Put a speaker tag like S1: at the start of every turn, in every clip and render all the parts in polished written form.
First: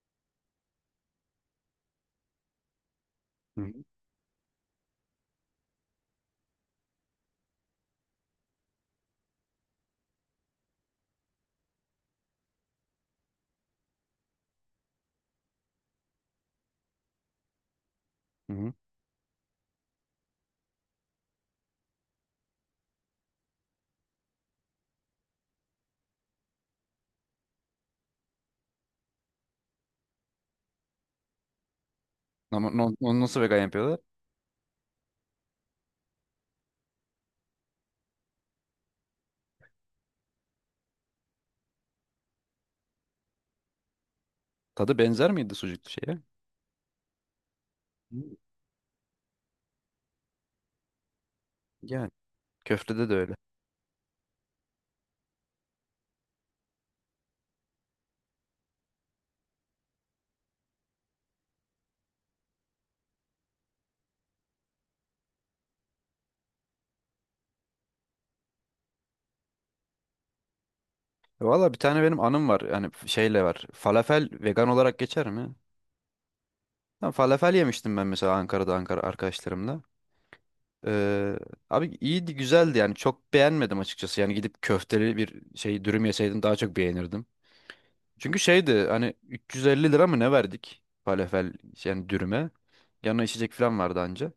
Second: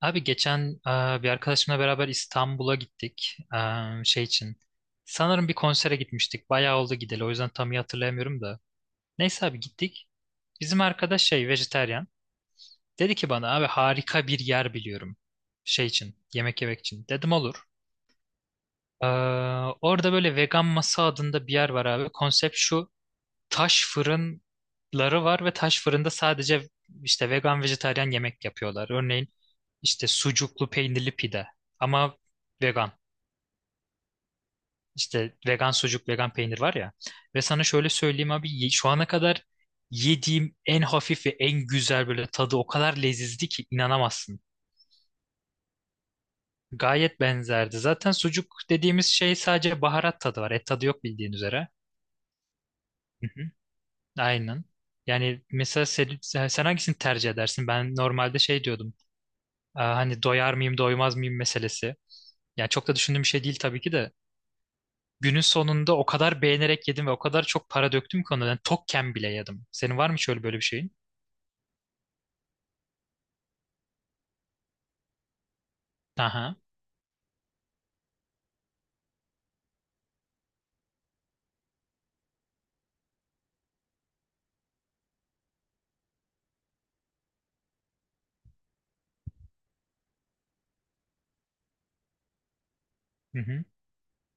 S1: Abi geçen bir arkadaşımla beraber İstanbul'a gittik.
S2: Hı hı.
S1: Şey için. Sanırım bir konsere gitmiştik. Bayağı oldu gideli. O yüzden tam iyi hatırlayamıyorum da. Neyse abi gittik. Bizim arkadaş şey vejetaryen. Dedi ki bana abi harika bir yer biliyorum. Şey için. Yemek yemek için. Dedim olur.
S2: Hı hı.
S1: E, orada böyle vegan masa adında bir yer var abi. Konsept şu, taş fırınları var ve taş fırında sadece işte vegan vejetaryen yemek yapıyorlar. Örneğin işte sucuklu peynirli pide ama
S2: Ama
S1: vegan.
S2: onu nasıl vegan yapıyorlar?
S1: İşte vegan sucuk, vegan peynir var ya. Ve sana şöyle söyleyeyim abi, şu ana kadar yediğim en hafif ve en güzel, böyle tadı o kadar lezizdi ki inanamazsın.
S2: Tadı benzer miydi sucuklu şeye?
S1: Gayet benzerdi. Zaten
S2: Hı.
S1: sucuk dediğimiz şey, sadece baharat tadı var. Et tadı yok bildiğin üzere.
S2: Yani köftede de
S1: Hı
S2: öyle.
S1: hı, aynen. Yani mesela sen hangisini tercih edersin? Ben normalde şey diyordum. Hani doyar mıyım doymaz mıyım meselesi. Yani çok da düşündüğüm bir şey değil tabii ki de. Günün sonunda o kadar beğenerek yedim ve o kadar çok para döktüm ki ona. Yani tokken bile yedim. Senin var mı şöyle böyle bir şeyin?
S2: Valla bir tane benim anım var. Yani şeyle var. Falafel vegan olarak geçer mi?
S1: Aha.
S2: Ha, falafel yemiştim ben mesela Ankara'da Ankara arkadaşlarımla. Ee, Abi iyiydi güzeldi yani çok beğenmedim açıkçası. Yani gidip köfteli bir şey dürüm yeseydim daha çok beğenirdim. Çünkü şeydi hani 350 lira mı ne verdik falafel yani dürüme. Yanına
S1: Hı
S2: içecek
S1: hı.
S2: falan vardı anca.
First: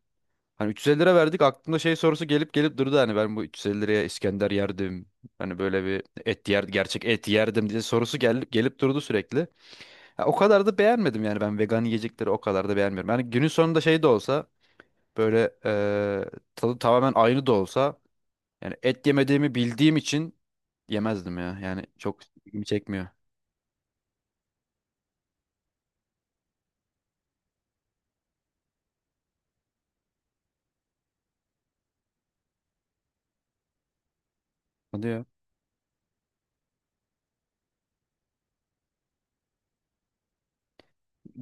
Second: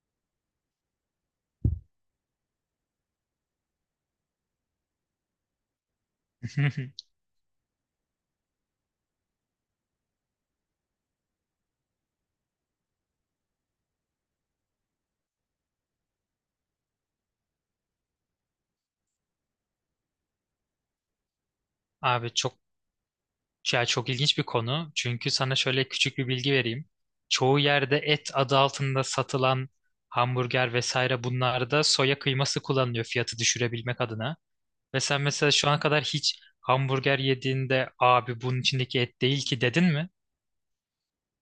S2: Hani 350 lira verdik, aklımda şey sorusu gelip gelip durdu, hani ben bu 350 liraya İskender yerdim. Hani böyle bir et yer, gerçek et yerdim diye sorusu gelip gelip durdu sürekli. Ha, o kadar da beğenmedim yani, ben vegan yiyecekleri o kadar da beğenmiyorum. Yani günün sonunda şey de olsa böyle tadı tamamen aynı da olsa, yani et yemediğimi bildiğim için yemezdim ya. Yani çok
S1: Abi çok,
S2: ilgimi çekmiyor.
S1: ya çok ilginç bir konu. Çünkü sana şöyle küçük bir bilgi vereyim. Çoğu yerde et adı altında satılan hamburger vesaire, bunlarda soya kıyması kullanılıyor, fiyatı düşürebilmek adına. Ve
S2: Hadi
S1: sen
S2: ya.
S1: mesela şu ana kadar hiç hamburger yediğinde, abi bunun içindeki et değil ki, dedin mi?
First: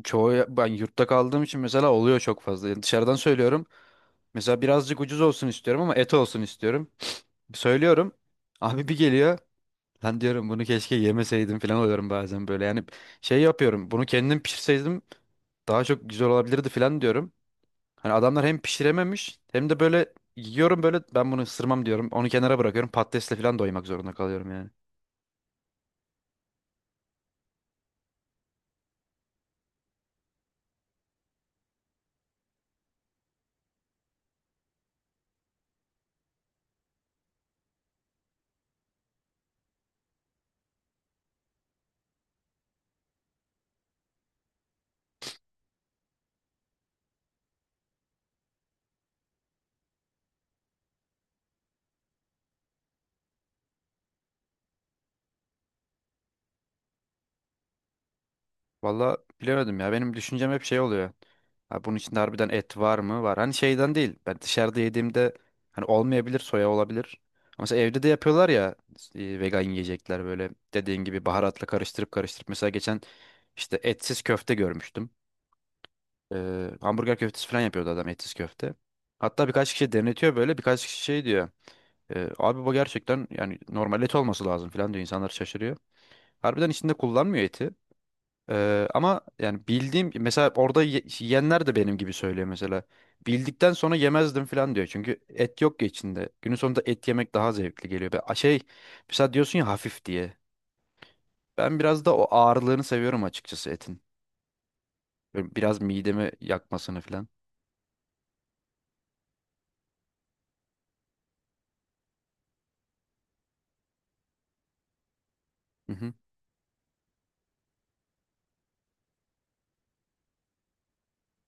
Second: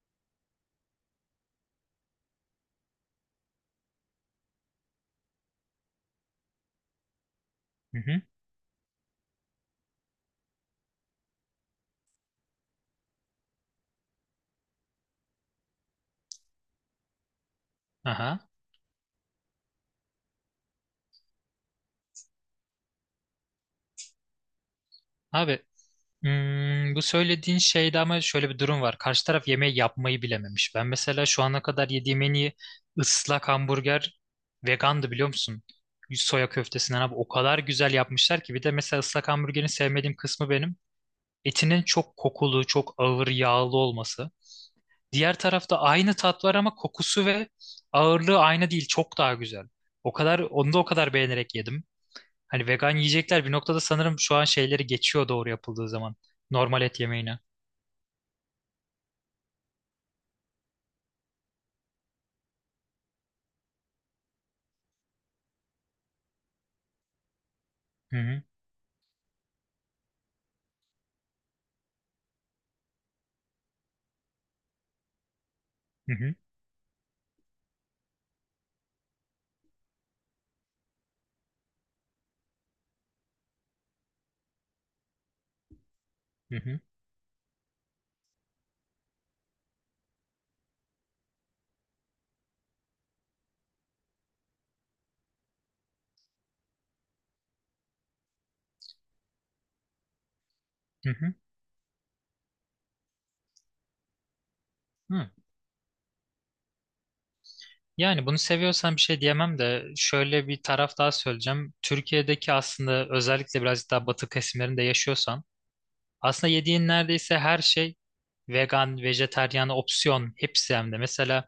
S2: Çoğu ben yurtta kaldığım için mesela oluyor çok fazla. Yani dışarıdan söylüyorum. Mesela birazcık ucuz olsun istiyorum ama et olsun istiyorum. Söylüyorum. Abi bir geliyor. Lan diyorum bunu keşke yemeseydim falan oluyorum bazen böyle. Yani şey yapıyorum. Bunu kendim pişirseydim daha çok güzel olabilirdi falan diyorum. Hani adamlar
S1: Aha.
S2: hem pişirememiş hem de böyle yiyorum, böyle ben bunu ısırmam diyorum. Onu kenara bırakıyorum. Patatesle falan doymak zorunda kalıyorum yani.
S1: Abi, bu söylediğin şeyde ama şöyle bir durum var. Karşı taraf yemeği yapmayı bilememiş. Ben mesela şu ana kadar yediğim en iyi ıslak hamburger vegandı, biliyor musun? Soya köftesinden abi o kadar güzel yapmışlar ki. Bir de mesela ıslak hamburgerin sevmediğim kısmı benim, etinin çok kokulu, çok ağır, yağlı olması. Diğer tarafta aynı tat var ama kokusu ve ağırlığı aynı değil. Çok daha güzel. O kadar, onu da o kadar beğenerek yedim. Hani vegan yiyecekler bir noktada sanırım şu an şeyleri geçiyor, doğru yapıldığı zaman. Normal et yemeğine.
S2: Valla bilemedim ya. Benim düşüncem hep şey oluyor. Ha, bunun içinde harbiden et var mı? Var. Hani şeyden değil. Ben dışarıda yediğimde hani olmayabilir, soya olabilir. Ama mesela evde de
S1: Hı hı
S2: yapıyorlar ya, vegan yiyecekler böyle dediğin gibi baharatla karıştırıp karıştırıp. Mesela geçen işte etsiz köfte görmüştüm.
S1: hı hı
S2: Hamburger köftesi falan yapıyordu adam, etsiz köfte. Hatta birkaç kişi denetiyor böyle. Birkaç kişi şey diyor. Abi bu gerçekten yani normal et olması lazım" falan diyor. İnsanlar şaşırıyor.
S1: hı
S2: Harbiden
S1: hı.
S2: içinde kullanmıyor eti. Ama yani bildiğim mesela orada yiyenler de benim gibi söylüyor mesela. Bildikten sonra yemezdim falan diyor. Çünkü et yok ya içinde. Günün sonunda et yemek daha zevkli geliyor. Şey mesela diyorsun ya hafif diye.
S1: Hı hı,
S2: Ben biraz da o ağırlığını seviyorum açıkçası etin.
S1: hı.
S2: Böyle biraz midemi yakmasını falan.
S1: Yani bunu seviyorsan bir şey diyemem de şöyle bir taraf daha söyleyeceğim. Türkiye'deki, aslında özellikle birazcık daha batı kesimlerinde yaşıyorsan,
S2: Hı hı.
S1: aslında yediğin neredeyse her şey vegan, vejeteryan opsiyon hepsi hem de. Mesela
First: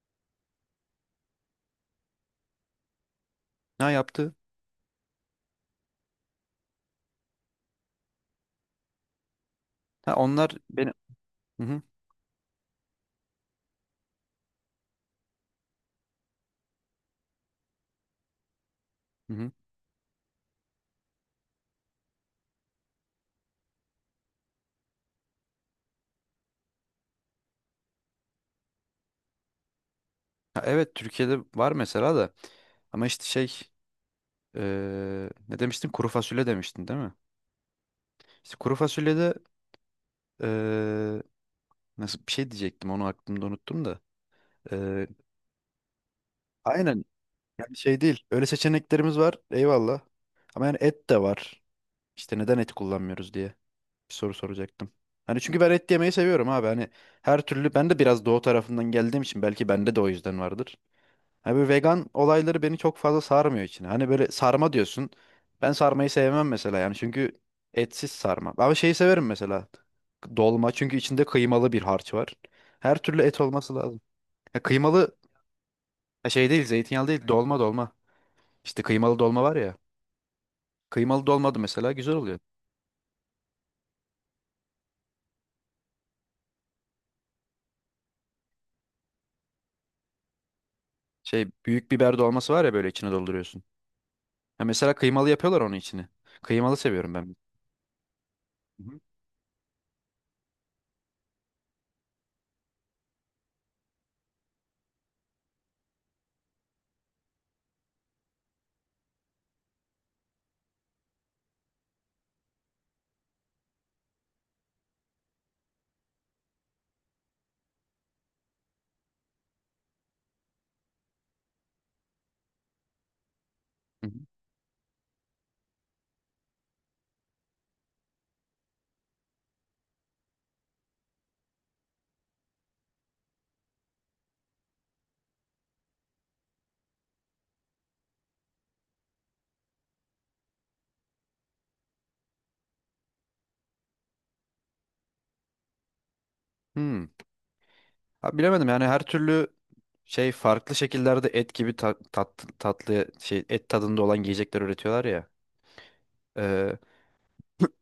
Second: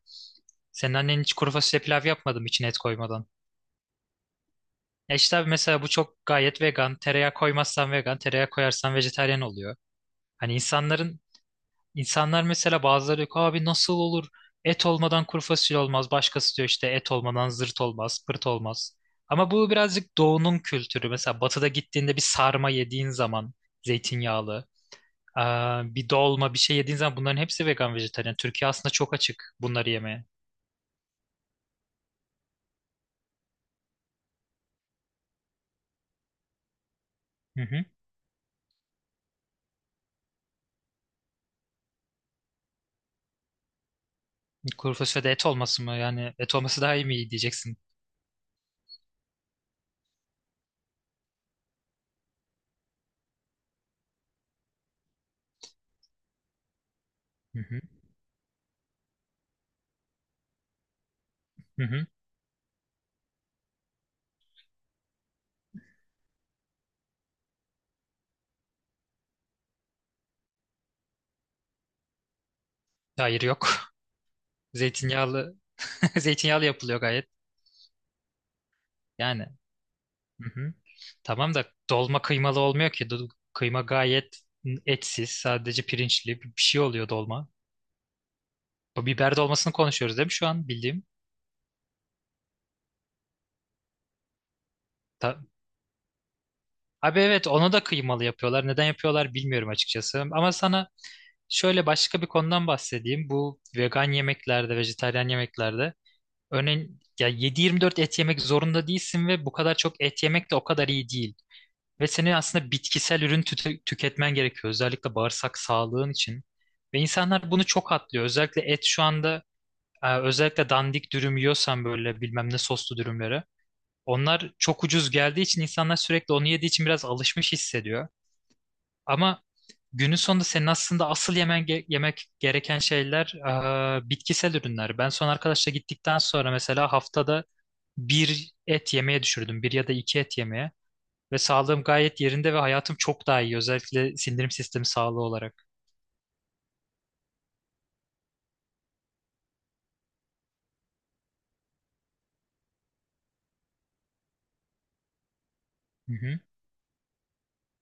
S1: senin annen hiç kuru fasulye pilav yapmadım içine et koymadan.
S2: Ne yaptı?
S1: E işte abi, mesela bu çok gayet vegan. Tereyağı koymazsan vegan, tereyağı koyarsan vejeteryan oluyor.
S2: Ha
S1: Hani
S2: onlar beni,
S1: insanların
S2: hı hı,
S1: insanlar mesela, bazıları yok abi nasıl olur? Et olmadan kuru fasulye olmaz. Başkası diyor işte et olmadan zırt olmaz, pırt olmaz.
S2: hı hı.
S1: Ama bu birazcık doğunun kültürü. Mesela batıda gittiğinde bir sarma yediğin zaman, zeytinyağlı, aa, bir dolma bir şey yediğin zaman, bunların hepsi vegan vejetaryen. Türkiye aslında çok açık bunları yemeye.
S2: Ha, evet, Türkiye'de var mesela da. Ama işte şey ne demiştin? Kuru fasulye demiştin değil mi?
S1: Hı hı.
S2: İşte kuru fasulyede, nasıl bir şey diyecektim onu aklımda unuttum da.
S1: Kuru
S2: Ee,
S1: fasulyede et olması mı? Yani et olması daha
S2: aynen,
S1: iyi mi, iyi
S2: yani
S1: diyeceksin.
S2: şey değil. Öyle seçeneklerimiz var. Eyvallah. Ama yani et de var. İşte neden et kullanmıyoruz diye bir soru soracaktım. Hani çünkü ben et yemeyi seviyorum abi. Hani her
S1: Hı
S2: türlü,
S1: hı.
S2: ben de biraz doğu tarafından geldiğim için belki bende de o yüzden vardır. Hani böyle
S1: Hı hı.
S2: vegan olayları beni çok fazla sarmıyor içine. Hani böyle sarma diyorsun. Ben sarmayı sevmem mesela, yani çünkü etsiz sarma. Ama şeyi severim mesela. Dolma, çünkü içinde kıymalı bir harç var. Her türlü et
S1: Hayır yok.
S2: olması lazım. Ya kıymalı,
S1: Zeytinyağlı
S2: ha, şey
S1: zeytinyağlı
S2: değil,
S1: yapılıyor
S2: zeytinyağlı değil,
S1: gayet.
S2: dolma dolma. İşte kıymalı dolma
S1: Yani.
S2: var ya.
S1: Hı hı.
S2: Kıymalı
S1: Tamam
S2: dolma da
S1: da
S2: mesela güzel
S1: dolma
S2: oluyor.
S1: kıymalı olmuyor ki. Kıyma gayet etsiz, sadece pirinçli bir şey oluyor dolma. Bu biber dolmasını konuşuyoruz değil mi şu an, bildiğim?
S2: Şey büyük biber dolması var ya, böyle içine dolduruyorsun. Ha, mesela kıymalı
S1: Ta-
S2: yapıyorlar onun içini. Kıymalı seviyorum
S1: Abi
S2: ben.
S1: evet, onu da kıymalı yapıyorlar.
S2: Hı
S1: Neden
S2: hı.
S1: yapıyorlar bilmiyorum açıkçası. Ama sana şöyle başka bir konudan bahsedeyim. Bu vegan yemeklerde, vejetaryen yemeklerde, örneğin ya 7/24 et yemek zorunda değilsin ve bu kadar çok et yemek de o kadar iyi değil. Ve senin aslında bitkisel ürün tüketmen gerekiyor. Özellikle bağırsak sağlığın için. Ve insanlar bunu çok atlıyor. Özellikle et şu anda, özellikle dandik dürüm yiyorsan, böyle bilmem ne soslu dürümleri.
S2: Hı hı.
S1: Onlar çok ucuz geldiği için, insanlar sürekli onu yediği için, biraz alışmış hissediyor. Ama günün sonunda senin aslında asıl yemen yemek gereken şeyler, bitkisel ürünler. Ben son arkadaşla gittikten sonra mesela haftada bir et yemeye düşürdüm. Bir ya da iki et yemeye. Ve sağlığım gayet yerinde ve hayatım çok daha iyi. Özellikle sindirim sistemi sağlığı olarak.
S2: Hmm. Ha, bilemedim yani her türlü şey farklı şekillerde et gibi tat, tatlı şey et tadında olan yiyecekler üretiyorlar ya.
S1: Hı hı,
S2: Ee,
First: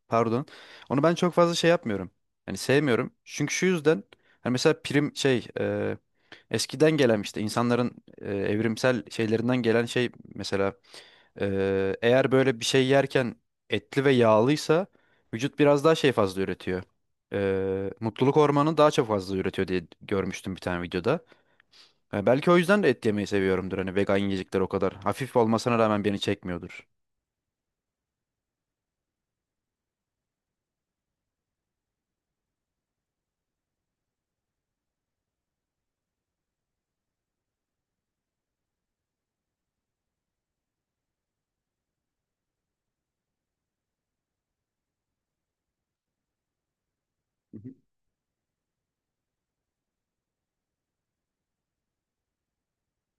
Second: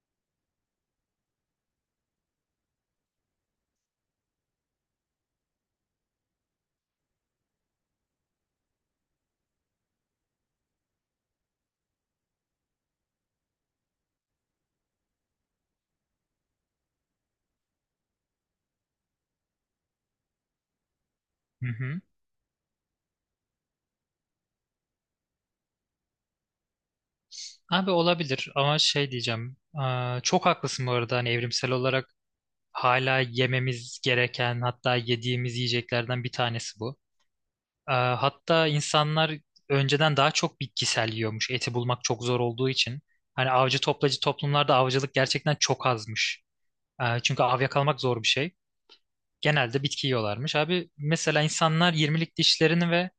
S2: Pardon. Onu ben çok fazla şey yapmıyorum. Hani sevmiyorum. Çünkü şu yüzden, hani mesela prim şey eskiden gelen işte insanların, evrimsel şeylerinden gelen şey mesela, eğer böyle bir şey yerken etli ve yağlıysa vücut biraz daha şey fazla üretiyor. Mutluluk hormonu daha çok fazla üretiyor diye görmüştüm bir tane videoda.
S1: hı hı.
S2: Ha, belki o yüzden de et yemeyi seviyorumdur. Hani vegan yiyecekler o kadar hafif olmasına rağmen beni çekmiyordur.
S1: Abi olabilir ama şey diyeceğim. Aa, çok haklısın bu arada. Hani evrimsel olarak hala yememiz gereken, hatta yediğimiz yiyeceklerden bir tanesi bu. Aa, hatta insanlar önceden daha çok bitkisel yiyormuş, eti bulmak çok zor olduğu için. Hani avcı toplacı toplumlarda avcılık gerçekten çok azmış. Aa, çünkü
S2: Hı
S1: av
S2: hı.
S1: yakalamak zor bir şey. Genelde bitki yiyorlarmış. Abi mesela insanlar 20'lik dişlerini ve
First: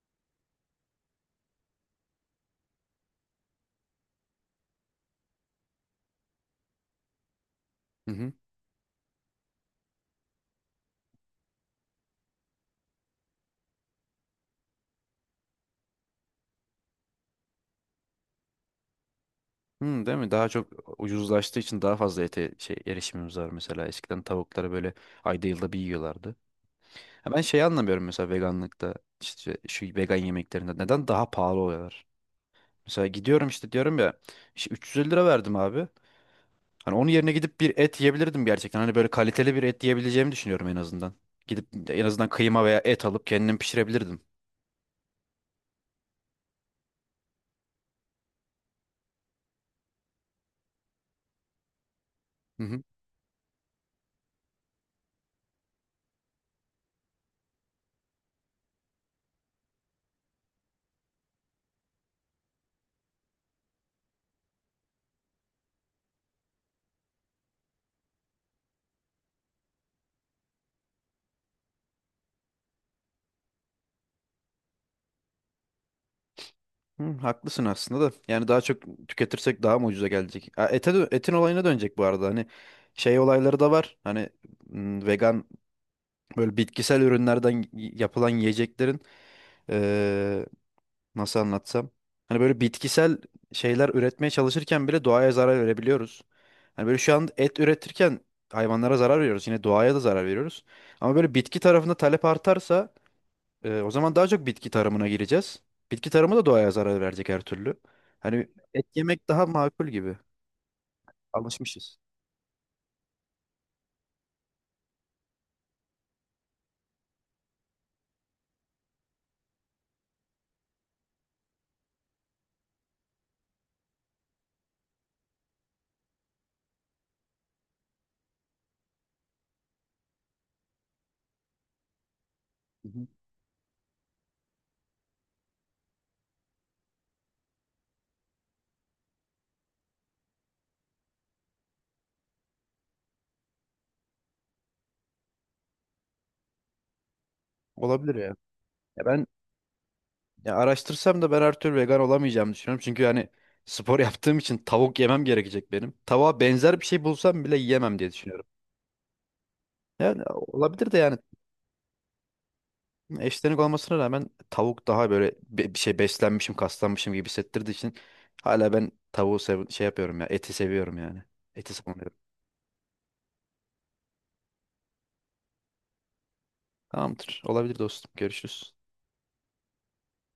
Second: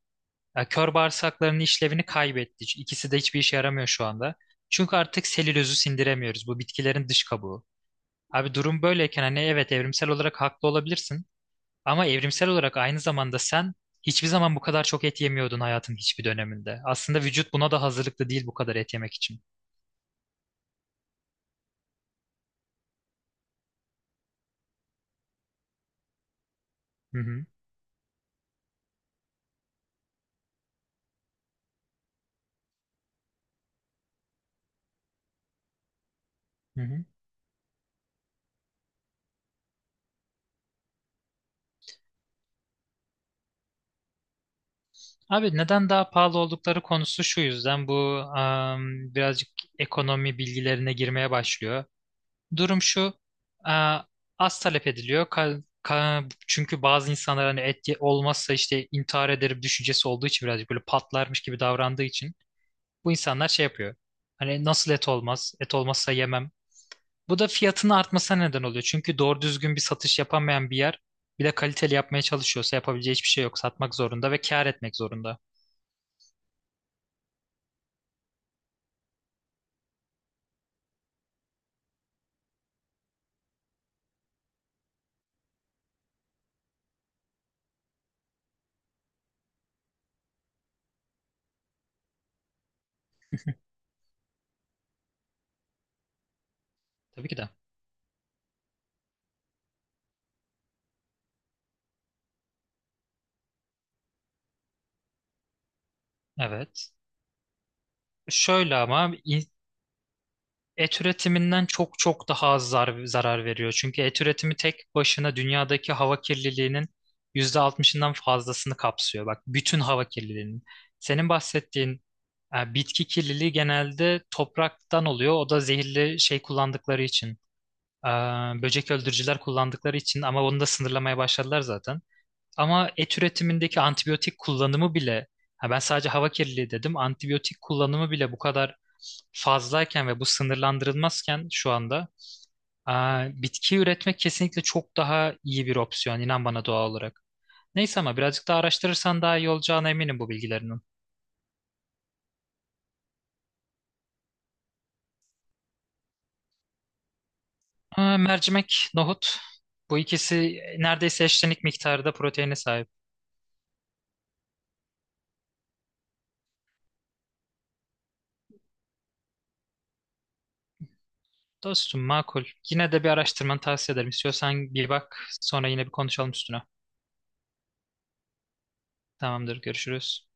S1: Kör bağırsaklarının işlevini kaybetti. İkisi de hiçbir işe yaramıyor şu anda. Çünkü artık selülozu sindiremiyoruz. Bu bitkilerin dış kabuğu.
S2: Hı,
S1: Abi durum böyleyken, hani evet evrimsel olarak haklı olabilirsin. Ama evrimsel olarak aynı zamanda sen hiçbir zaman bu kadar çok et yemiyordun hayatın hiçbir döneminde. Aslında vücut buna da hazırlıklı değil bu kadar et yemek için.
S2: değil mi? Daha çok ucuzlaştığı için daha fazla ete şey erişimimiz var mesela. Eskiden tavukları böyle ayda yılda bir yiyorlardı.
S1: Hı
S2: Ya ben
S1: hı,
S2: şeyi anlamıyorum mesela, veganlıkta işte şu vegan yemeklerinde neden daha pahalı oluyorlar? Mesela gidiyorum işte diyorum ya, işte 350 lira verdim abi.
S1: hı
S2: Hani
S1: hı.
S2: onun yerine gidip bir et yiyebilirdim gerçekten. Hani böyle kaliteli bir et yiyebileceğimi düşünüyorum en azından. Gidip en azından kıyma veya et alıp kendim pişirebilirdim.
S1: Abi neden daha pahalı oldukları konusu şu yüzden, bu birazcık ekonomi bilgilerine girmeye başlıyor.
S2: Hı
S1: Durum
S2: hı.
S1: şu, e, az talep ediliyor. Çünkü bazı insanlar hani et olmazsa işte intihar ederim düşüncesi olduğu için, birazcık böyle patlarmış gibi davrandığı için, bu insanlar şey yapıyor. Hani nasıl et olmaz, et olmazsa yemem, bu da fiyatının artmasına neden oluyor. Çünkü doğru düzgün bir satış yapamayan bir yer, bir de kaliteli yapmaya çalışıyorsa yapabileceği hiçbir şey yok. Satmak zorunda ve kâr etmek zorunda.
S2: Hı, haklısın aslında da. Yani daha çok tüketirsek daha mı ucuza gelecek? Ha, ete etin olayına dönecek bu arada. Hani şey olayları da var. Hani vegan, böyle bitkisel ürünlerden yapılan yiyeceklerin, nasıl anlatsam? Hani böyle bitkisel şeyler üretmeye çalışırken bile doğaya zarar verebiliyoruz. Hani böyle şu an
S1: Tabii ki de.
S2: et üretirken hayvanlara zarar veriyoruz. Yine doğaya da zarar veriyoruz. Ama böyle bitki tarafında talep artarsa, o zaman daha çok bitki tarımına gireceğiz. Bitki tarımı da doğaya
S1: Evet.
S2: zarar verecek her türlü. Hani
S1: Şöyle
S2: et
S1: ama
S2: yemek daha
S1: in-
S2: makul gibi.
S1: Et üretiminden
S2: Alışmışız.
S1: çok çok daha az zarar veriyor. Çünkü et üretimi tek başına dünyadaki hava kirliliğinin %60'ından fazlasını kapsıyor. Bak, bütün hava kirliliğinin. Senin bahsettiğin bitki kirliliği genelde topraktan oluyor. O da zehirli şey kullandıkları için. e, böcek öldürücüler kullandıkları için, ama onu da sınırlamaya başladılar zaten.
S2: Hı
S1: Ama
S2: hı.
S1: et üretimindeki antibiyotik kullanımı bile, ha ben sadece hava kirliliği dedim, antibiyotik kullanımı bile bu kadar fazlayken ve bu sınırlandırılmazken şu anda, aa, bitki üretmek kesinlikle çok daha iyi bir opsiyon, inan bana, doğal olarak. Neyse,
S2: Olabilir
S1: ama
S2: ya.
S1: birazcık daha
S2: Ya
S1: araştırırsan
S2: ben,
S1: daha iyi olacağına eminim bu
S2: ya
S1: bilgilerinin.
S2: araştırsam da ben her türlü vegan olamayacağımı düşünüyorum. Çünkü hani spor yaptığım için tavuk yemem gerekecek benim. Tavuğa benzer bir şey bulsam bile yiyemem diye
S1: Aa,
S2: düşünüyorum.
S1: mercimek, nohut, bu
S2: Yani
S1: ikisi
S2: olabilir de, yani
S1: neredeyse eşlenik miktarda proteine sahip.
S2: eşlenik olmasına rağmen tavuk daha böyle bir şey, beslenmişim, kaslanmışım gibi hissettirdiği için hala ben tavuğu sev şey yapıyorum ya, eti seviyorum yani. Eti
S1: Dostum
S2: savunuyorum.
S1: makul. Yine de bir araştırmanı tavsiye ederim. İstiyorsan bir bak, sonra yine bir konuşalım üstüne.
S2: Tamamdır. Olabilir dostum. Görüşürüz.
S1: Tamamdır, görüşürüz.